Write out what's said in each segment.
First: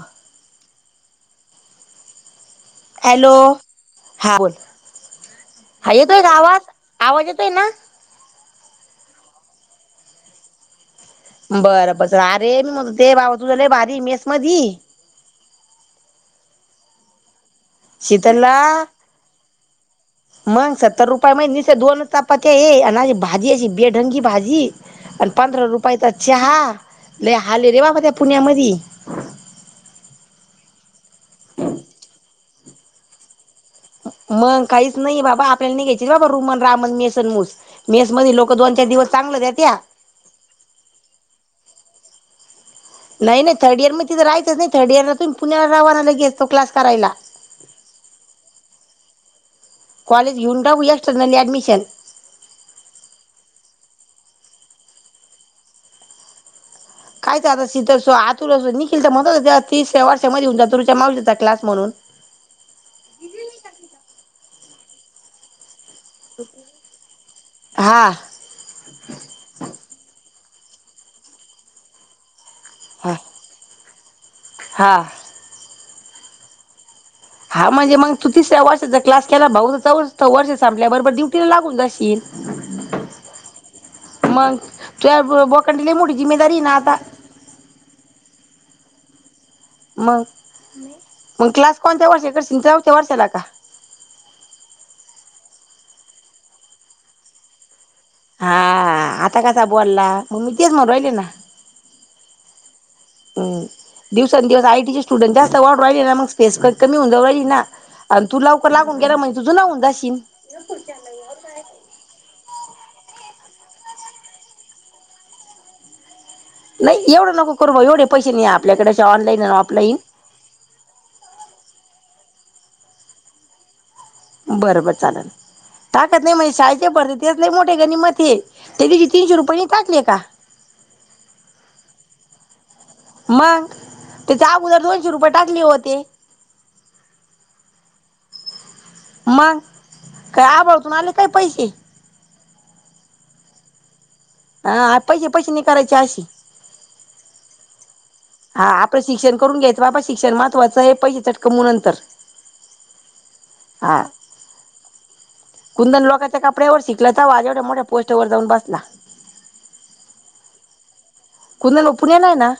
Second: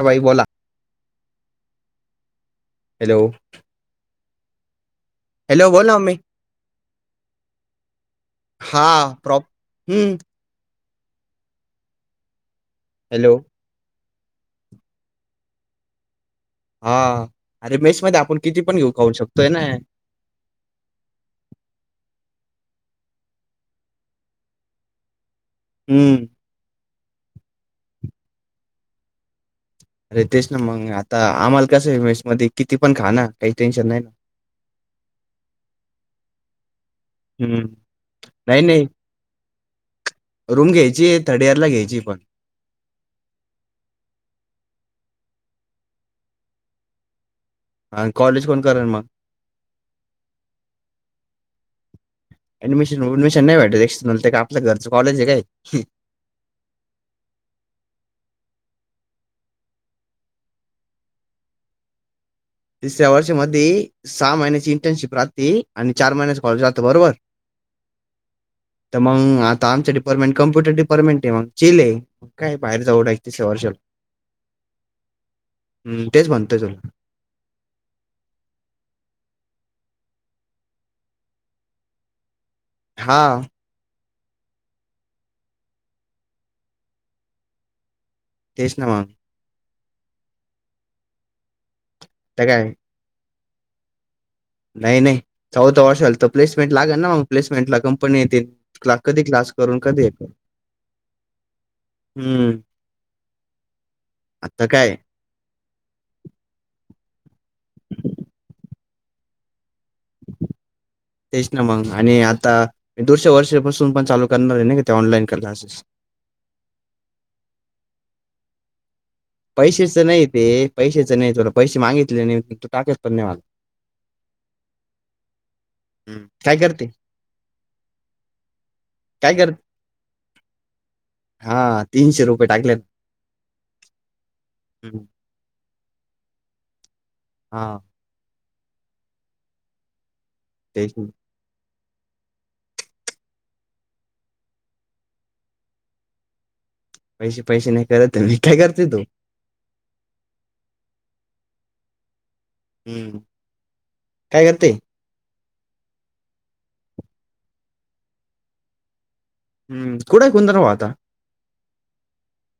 हा बाई बोला हॅलो! हा बोल हॅलो बोल हा ना मम्मी येतोय का आवाज? आवाज येतोय ना? हा प्रॉप हं बरं बर अरे मी म्हणत ते हॅलो भाऊ तुझं लय भारीय मेस मधी हा अरे मेस मध्ये आपण शीतलला कितीपण घेऊ खाऊ शकतोय ना मग सत्तर रुपया मधी निसत्या दोनच चापात्याय आणि अशी भाजी अशी बेढंगी भाजी आणि पंधरा रुपयाचा हम्म चहा लय हालय रे बाबा त्या पुण्यामधी अरे तेच ना मग आता आम्हाला कसंय मेसमधी किती पण खा ना काहीच टेन्शन नाही ना मग काहीच नाही बाबा आपल्याला नाय घ्यायची बाबा रुमन रामन मे सन मुस हम्म मेस मध्ये लोकं नाही दोन चार नाही दिवस चांगलं देत्या रूम घ्यायची थर्ड इयर ला घ्यायची पण नाही थर्ड इयर मधी तिथं राहयचंच नाही थर्ड इयरला तुम्ही पुण्याला रावाना लगे तो क्लास करायला आणं कॉलेज कोण करल मग? कॉलेज घेऊन टाकू यक्सर्टनल ॲडमिशन ऍडमिशन वुडमिशन नाही भेटत ते काय आपल घरचं कॉलेजय काय? काय ते आता सीतर आतुल अस निखिल तर म्हणत त्या तिसऱ्या वर्षामधे होऊन जातु त्या मावशीचा क्लास म्हणून? तिसऱ्या वर्षामध्ये सहा महिन्याची इंटर्नशिप राहती आणि चार महिन्याच कॉलेज राहतं. बरोबर हा तर मंग आता आमचं डिपार्टमेंट कम्प्युटर डिपार्टमेंटय मग चीलय. मग काय बाहेर जाऊ हा डायरेक तिसऱ्या वर्षांत हा हम् तेच म्हणतोय तुला हा म्हणजे म तू तिसऱ्या वर्षाचा क्लास केला भाऊ च वर्ष संपल्या बरोबर ड्युटीला लागून जाशील [unintelligible] हा मग तुझ्या बोकांडी लय मोठी जिम्मेदारीय ना आता तेच ना मग मग मग क्लास कोणत्या वर्षी तर करशील काय चौथ्या वर्षाला का? नाही नाही चौथ्या वर्षा झाल तर प्लेसमेंट लागल ना मग प्लेसमेंटला कं हा हा आता कसा बोलला हे करून. म मी तेच म्हणू रहिले ना हम्म. हम्म दिवसंदिवस आता काय आयटीचे स्टुडंट जास्त वाढू राहिले ना मग स्पेस कमी होऊन जाऊ राहिली ना आणं तू लवकर लागून गेला म्हणजे तु जुना होऊन जाशील. तेच ना मग आणि आता दुसर्‍या वर्षापासून पण चालू करणारय ना का ते ऑनलाईन क्लासेस नाही एवढं नको करू बाई, एवढे पैसे नाही आपल्याकडे ऑनलाईन. आणि ऑफलाईन पैशेचं नाही ते, पैसेचं नाही थोडं पैसे मागितले तू टाकेेत पण ना‌ही मला. बर बर चाललं. हं, टाकत नाही म्हणजे काय करते? शाळेचे पड तेच नाही मोठे गणी मध्ये ते दिशी काय तीनशे करते? रुपये टाकले का? हा तीनशे रुपये टाकलेत. मंग त्याचे अगोदर दोनशे रुपये टाकले होते. हा. मंग काय आभाळातून तेच ना. आलेत काय पैसे. हा, पैसेे पैसे नि करायचे अशी. पैसे पैसे नाहीत. [unintelligible] हा आपलं शिक्षण करून घ्यायचं, बाबा शिक्षण महत्त्वाचं हे पैसे चटकमू नंतर. हम्म, हा काय करते. कुंदन लोकांच्या कपड्यावर शिकलत [unintelligible] मोठ्या पोस्टवर जाऊन बसला. हम्म कुट कुंदण वा आता. कुदंन पुण्याला लै ना.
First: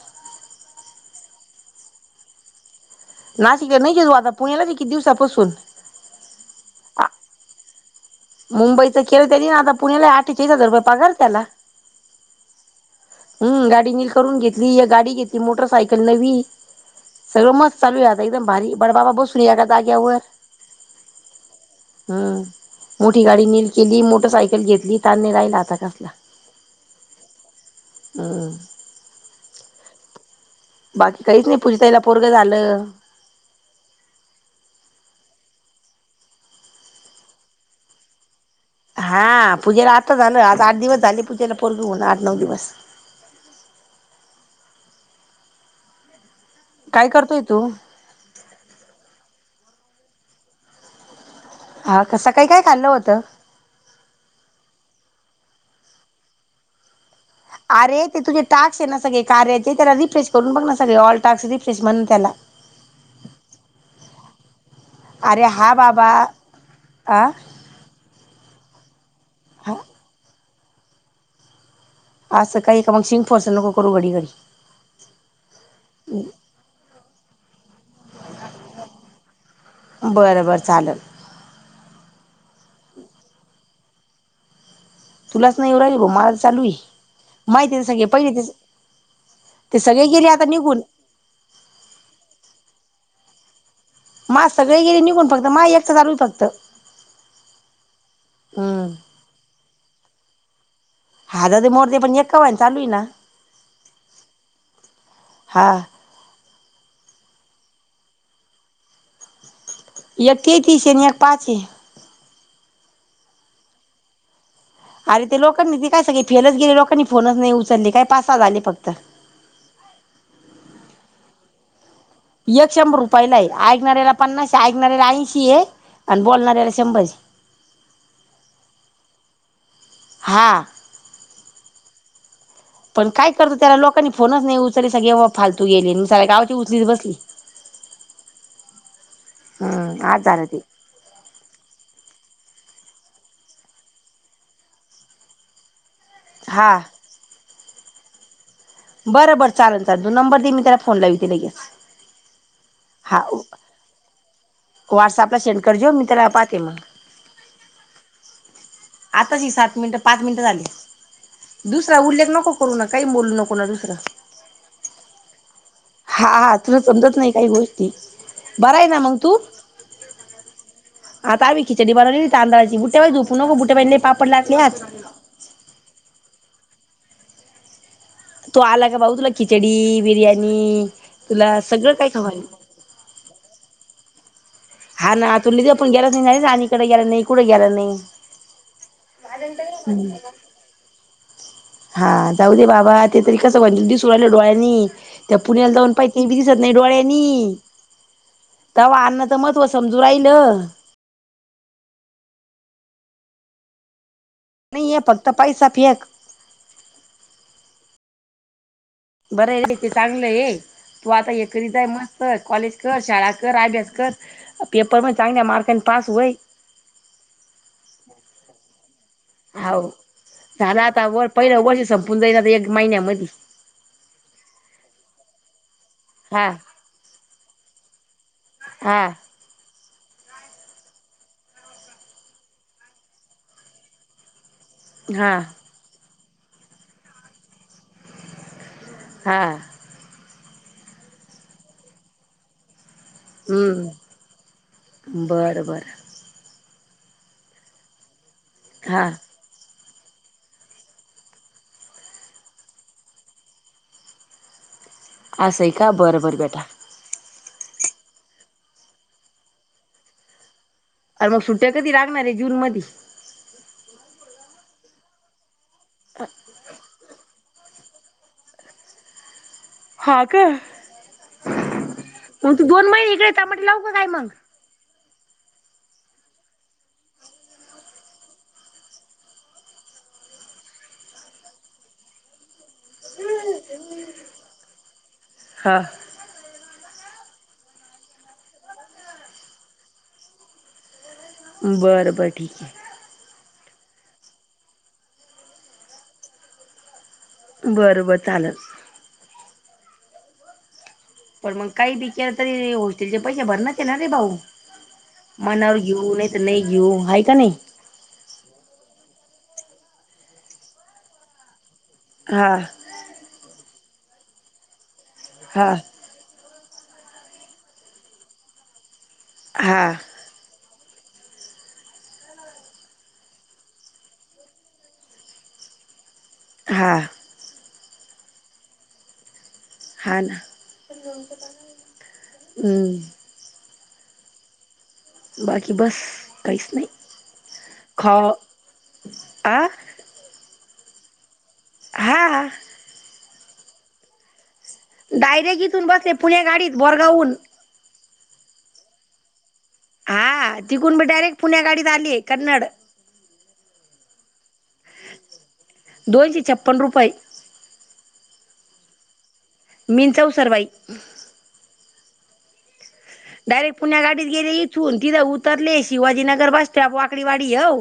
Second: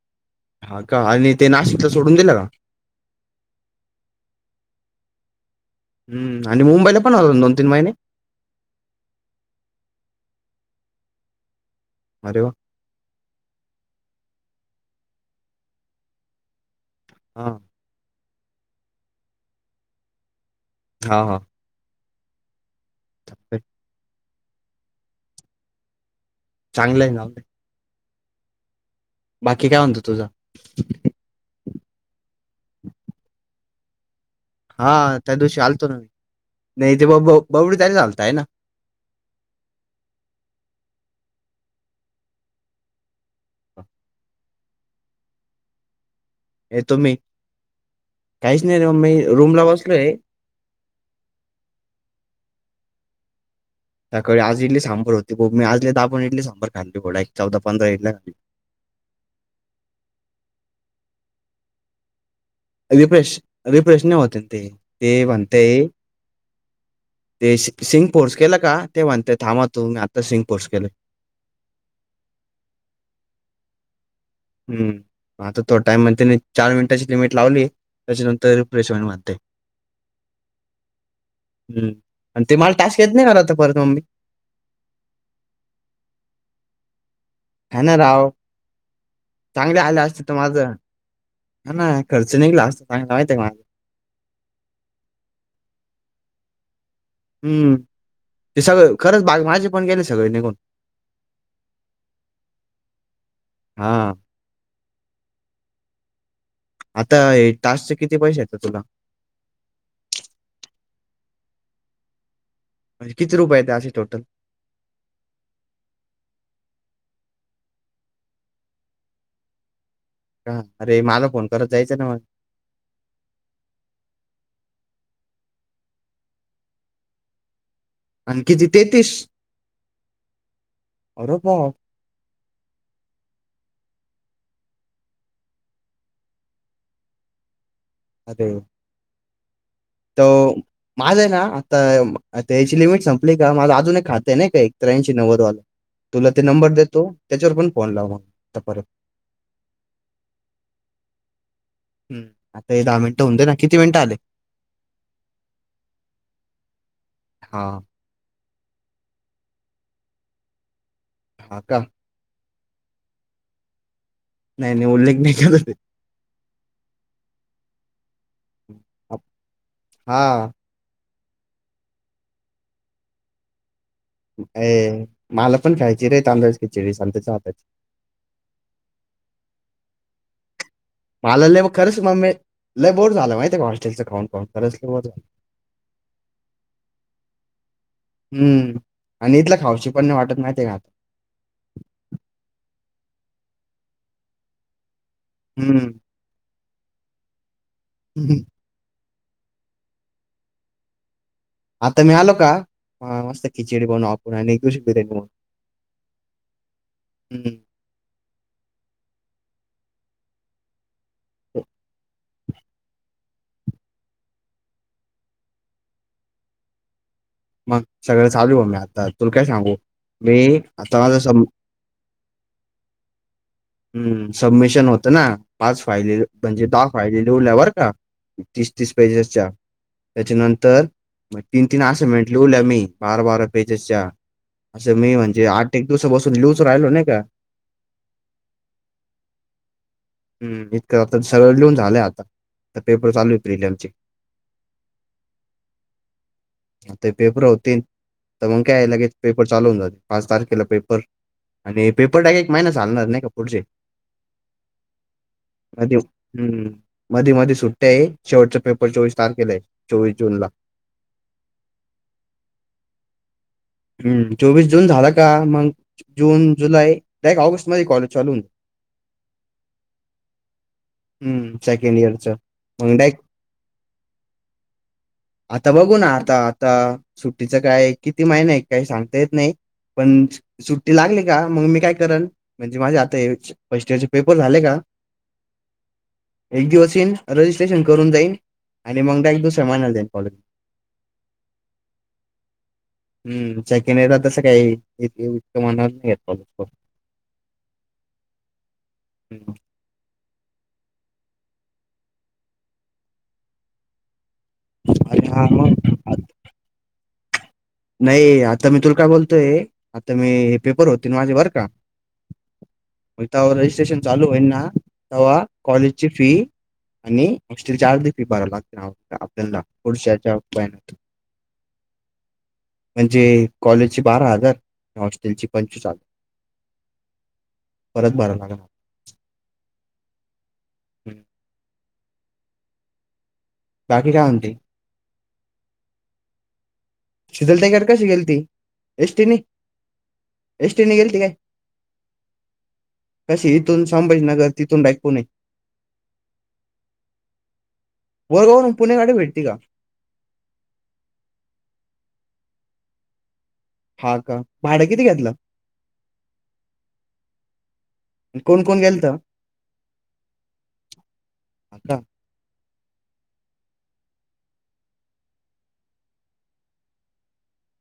हा कां, आणि ते नाशिकच सोडून दिलं का? नाशिकला नाहीचे तो, आता पुण्यालाच आहे किती दिवसापासून. हम.. आणि मुंबईला आ- पण होतान दोन -तीन महिने. मुंबईचं केलं त्यानी आता, पुण्याला अठ्ठेचाळीस हजार रुपये पगार ये त्याला. अरे वा! हम् गाडी निल करून घेतली, एक गाडी घेतली मोटरसायकल नवी, हा सगळं म चालू आता एकदम भारी बड, बाबा बसून एका जागेवर. हा हा. हम्म.. मोठी गाडी नील केली, मोटर सायकल घेतली तान राहिला आता कसला. चांगलं आहे ना. हम. बाकी काय म्हणतो तुझं. बाकी काहीच नाही, पुजताईला पोरगं झालं. हा त्या दिवशी आलतो ना मी, नाही ते ब ब -बवडी आलतय ना. हा पूजेला आत्ता झालं, आज आठ दिवस झाले पूजेला पोरगं होवून आठ नऊ दिवस. ये काय तुम्ही करतोय तू काहीच नाही, रे मी रूम ला बसलोय. हा सकाळी काय खाल्लं होतं. त्याकाळी आज इडली सांबर होती, [unintelligible] इडली सांबार बडी. अरे ते तुझे टाक्स आहे ना, सगळे कार्याचे त्याला रिफ्रेश करून बघ ना सगळे, ऑल टाक्स रिफ्रेश म्हणून त्याला. रिफ्रेश -रिप्रेश नाही होते ते, ते अरे म्हणते हा बाबा आ ते सिंग पोर्स केलं का, ते म्हणतय थांबा तू मी आता सिंग पोर्स केलं. असं काही का मग शिंको असं, नको करू घडी घडी. हम्म आता तो टाइम म्हणते त्ये चार मिनिटाची लिमिट लावली. तेच्यानंतर प्रेशवेण म्हणते. बरं बरं चाललं. हम्, आणि ते मला टास्क येत नाही, मला आता परत मम्मी. तुलाच नाही येवून राहिल ब मला चालू ये. माहिती हा ते ना सगळे राव पहिले ते, चांगले ते आले सगळे असते गेले तर आता माझं निघून. [unintelligible] मा सगळे गेले निघून फक्त, माय एकच चालू फक्त. हम्म, ते हम्म सगळं खरंच बाग माझे पण गेले सगळे निघून. हा दा मोर्ते पण एककावा चालू आहे ना, हा हां आता टास्कचे किती पैसे येत तुला? एकतेतीस आहे आणि एक पाच ये. किती रुपये ते असे टोटल. अरे ते लोकांनी ती काय सगळी फेलच गेले लोकांनी फोनच नाही उचलले काय पासा झाले फक्त. का अरे मला फोन करत जायचं ना मला एक शंभर रुपयाला आहे ऐकणाऱ्याला पन्नास ऐकणाऱ्याला ऐंशी आहे आणि बोलणाऱ्याला शंभर. आणखी जि तेतीस हा अर भा पण काय करतो त्याला लोकांनी फोनच नाही उचले सगळे फालतू गेले मी स्या गावची उचलीच बसली. अे हम तो माझ आहे ना आताता याची लिमिट संपली का माझं अजून एक खातं आहे नाही का एकत्र्याऐंशी नवरवालं. तुला ते नंबर हा देतो त्याच्यावर पण फोन लावग आता परत बरं बर चाल चाल तो नंबर दे म त्याला फोन लाव त लगेच. हम् आता हे दहा हा मिनिटं होऊ दे ना किती मिनिटं आले. व्हॉट्सअपला सेंड करजे मी तरला पाहते मग हा आताची सात मिनिटं पाच मिनिटं झाली हा का दुसरा उल्लेख नको. करू ना काही बोलू नको ना दुसरा. नाही नाही उल्लेख नाही करत ते हा हा तुला समजत नाही काही गोष्टी बर आहे ना मंग आप- तू हा हा भ खिचडी बवली ना तांडळाची बुटे पाऊू बट पाहिले पा. अ मला पण खायची रे तांदच खिचडी सांताचाताची. तू आला का बाऊ तुला खिचडी बिर्यानी मला लय मग खरंच मग मी लय बोर झालं माहिती आहे का हॉस्टेलचं खाऊन पाऊून. हा ना तु ले आपण गेला नाही नाही आणिणीकडे गेलं नाही कुठे गेलं नाही. हम्म आणि इथलं खावशी पण नाही वाटत नाही ते घ हा जाऊ दे बाबा ते तरी कस वण दिस उडले डोळ्यांनी त्या पुण्याला जाऊन हम्म पाहि. ते बिकीसत नाही डरळेनी ब तव अ् तर महत्व समजू राहिल. आता मी आलो का मस्त खिचडी बनवा आपण आणि घ श नाहीये बिर. फक्त पैसा फेक. हम्म बरं आहे ते चांगलं ये तू आता हे करीत आहे मग कर कॉलेज कर शाळा कर आय बी एस कर पेपर म चांगल्या मार्कन पास होय. मग सगळं चालू आहे मी आता तुला काय सांगू हो मी झाला आता माझं वर सम पहिलं वर्ष संपून जाईना एक महिन्यामध्ये हम्म सबमिशन होतं ना पाच फायले हा म्हणजे दहा फायले लिवल्यावरर का? तीस तीस हा. पसच्या त्याच्यानंतर तीन तीन असे मिेन लूल मी बारा बारा पेजेसच्या असं मी हा म्हणजे आठ एक दिवस बसून लिूज राहिलो नाही का? हा हम्म इतकं आता सरळ लिहून झालंय आता पेपर चालू आहे प्रि आमचे बड बरं ते पेपर होतील तर मग काय हा. लगेच पपर र चालवून जाते पाच तारखेला पेपर आणि पेपर टा एक महिना चालणार नाही का पुढचे असं आहे का अज बरं बरं बेटा. हम्म मधी मध्ये सुट्ट्या आहे शेवटचा पेपर चोवीस तारखेला आहे चोवीस जून ला. अर मग सुट्ट्या कधी लागणार आहे जून मध्ये हम् चोवीस जून झाला का मग जून जुलै त्या एक ऑगस्ट मध्ये कॉलेज चालून. हा का हम्म सेकंड इयरचं मग तू दोन महिने डायरेक्ट इकडे त म्हट लाव का काय मग आता बघू ना आता आता सुट्टीचं काय किती महिन आहे. काही सांगता येत नाही पण सुट्टी लागली का मग मी काय करल म्हणजे माझे आता फर्स्ट इयर चे पेपर झाले का हा. एक दिवस ईन रजिस्ट्रेशन करून जाईन आणि मग डायरेक्ट दुसऱ्या महिन्याला जाईन कॉलेज. बरं बर ठीक आहे. हम्म सेकंड इयरला तसं काही इतकं मनावर घेत [unintelligible] नाही कोणी. बरं बरं चालेल. [inaudible] पण मग काही [unintelligible] तरी हॉस्टेलचे पैसे भरणच ये ना रे भाऊ. आणि हा मनावर मग घेऊ आत- नाही तर नाही घेऊ आहे का नाही. नाही आता मी तूला काय बोलतोय आता मी हे पेपर होतील माझे बरं का हा. होईल तेव्हा रजिस्ट्रेशन चालू होईना तवा हा. कॉलेज ची फी आणि हॉस्टेलच्या अर्धी फी भरा लागते अप आपल्याला हा पुढच्या याचा बाय. म्हणजे कॉलेज ची बारा हजार हॉस्टेल ची पंच्चेचाळ. हा. परत भरणारा हा ना हम्म. हम्म. बाकी काय म्हणते. बाकी बस काहीच नाही. शितल ताईकडे कशी खा गेलती एसटीनी आ एसटीने गेलती काय. हा. कशी इथून संभाजीनगर तिथून पुणे डायरेक्ट इथून बस ये पुणे गाडीत बोरगाव हुन. बोरगावहुन पुणे गाडी भेटती का? हा तिकून मी डायरेक्ट पुण्या गाडीत आली आहे कन्नड. हा का भाडं किती घेतलं. दोनशे छप्पन्न रुपये. कोण कोण गेलथ. मिन चैसर बाई. हा का? डायरेक्ट पुण्या गाडीत गेले इथून तिथं उतरले शिवाजीनगर बस स्टॉप वाकडी वाडी हव.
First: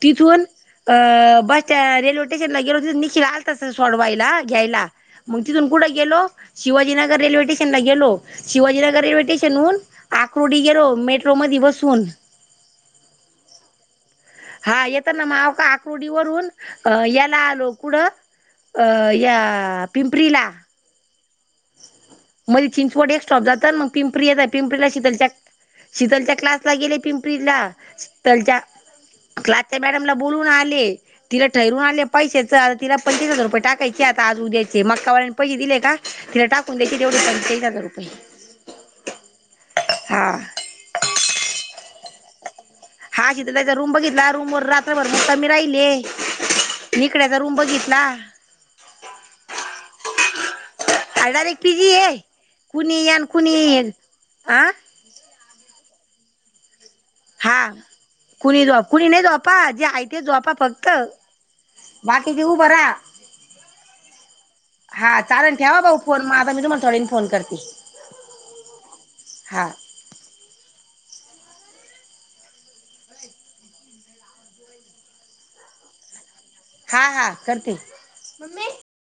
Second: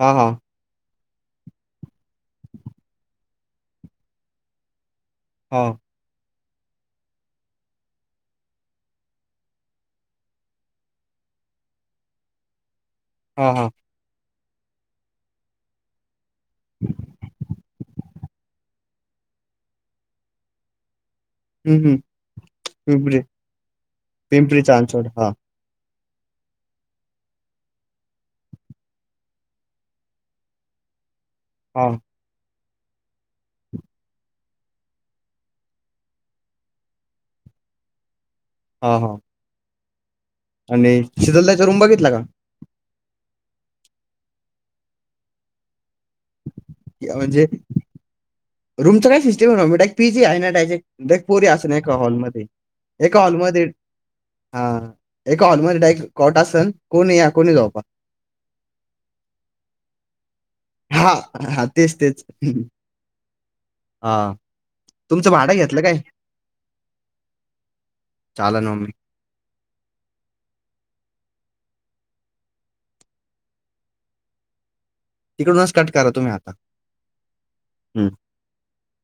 हां, हां. तिथून अ बस स्ट रेल्वे स्टेशनला गेलो निखील आलथा सोडवायला घ्यायला. मग तिथून हां, कुठं गेलो शिवाजीनगर रेल्वे स्टेशन ला गेलो शिवाजीनगर रेल्वे स्टेशनहून आक्रोडी गेरो मेट्रो मधी बसून हा हा. हा येत ना मावका आकोडी वरून अ याला आलो कुढं अ या पिंपरीला. हं, हं. मध्ये चिंचवड पिंपरी एक स्टॉप जात मग पिंपरी येत पिंपरीला चांदवड. शीतलचा हां, शीतलच्या क्लासला गेले पिंपरी ला शीतलच्या क्लासच्या मॅडमला बोलून आले. तिला ठरून हां, आले पैशाचं तिला पंचवीस हजार रुपये टाकायचे आता आज उद्यायचे मक्कावाल्यानी पैसे दिले का तिला टाकून देती तेवढं पंचेचाळीस हजार रुपये. हा हा. हा. आणि शीतल ताईचा रूम बघितला का? हा शितलताई चा रूम बघितला रूम वर रात्रभर मुक्कामी राहिले. निकड्याचा रूम बघितला. रूमच काय सिस्टम ये मम्मी पीजी आहे ना. [unintelligible] देख अरे पोरी डायरेक्ट अस पीजी नाहीका आहे हॉलमध्ये कुणी या एका न कुणी हॉलमध्ये येईल आ हा! एका हॉलमल डाईक खोटं असन, कोणी या कोणी हा झोपा, कुणी जा कुणी नाही झोपा जेहाय ते झोपा फ क्त हां, हां. तेच, बाकीची उभरहा, हा, हा चाललं ठेवा भाऊ फोन, म -मी आता तुम्हाला थोडावेळनी फोन करते. चला [unintelligible] हा, तिकडूनच कट करा तुम्ही, हा, हा करते. हं.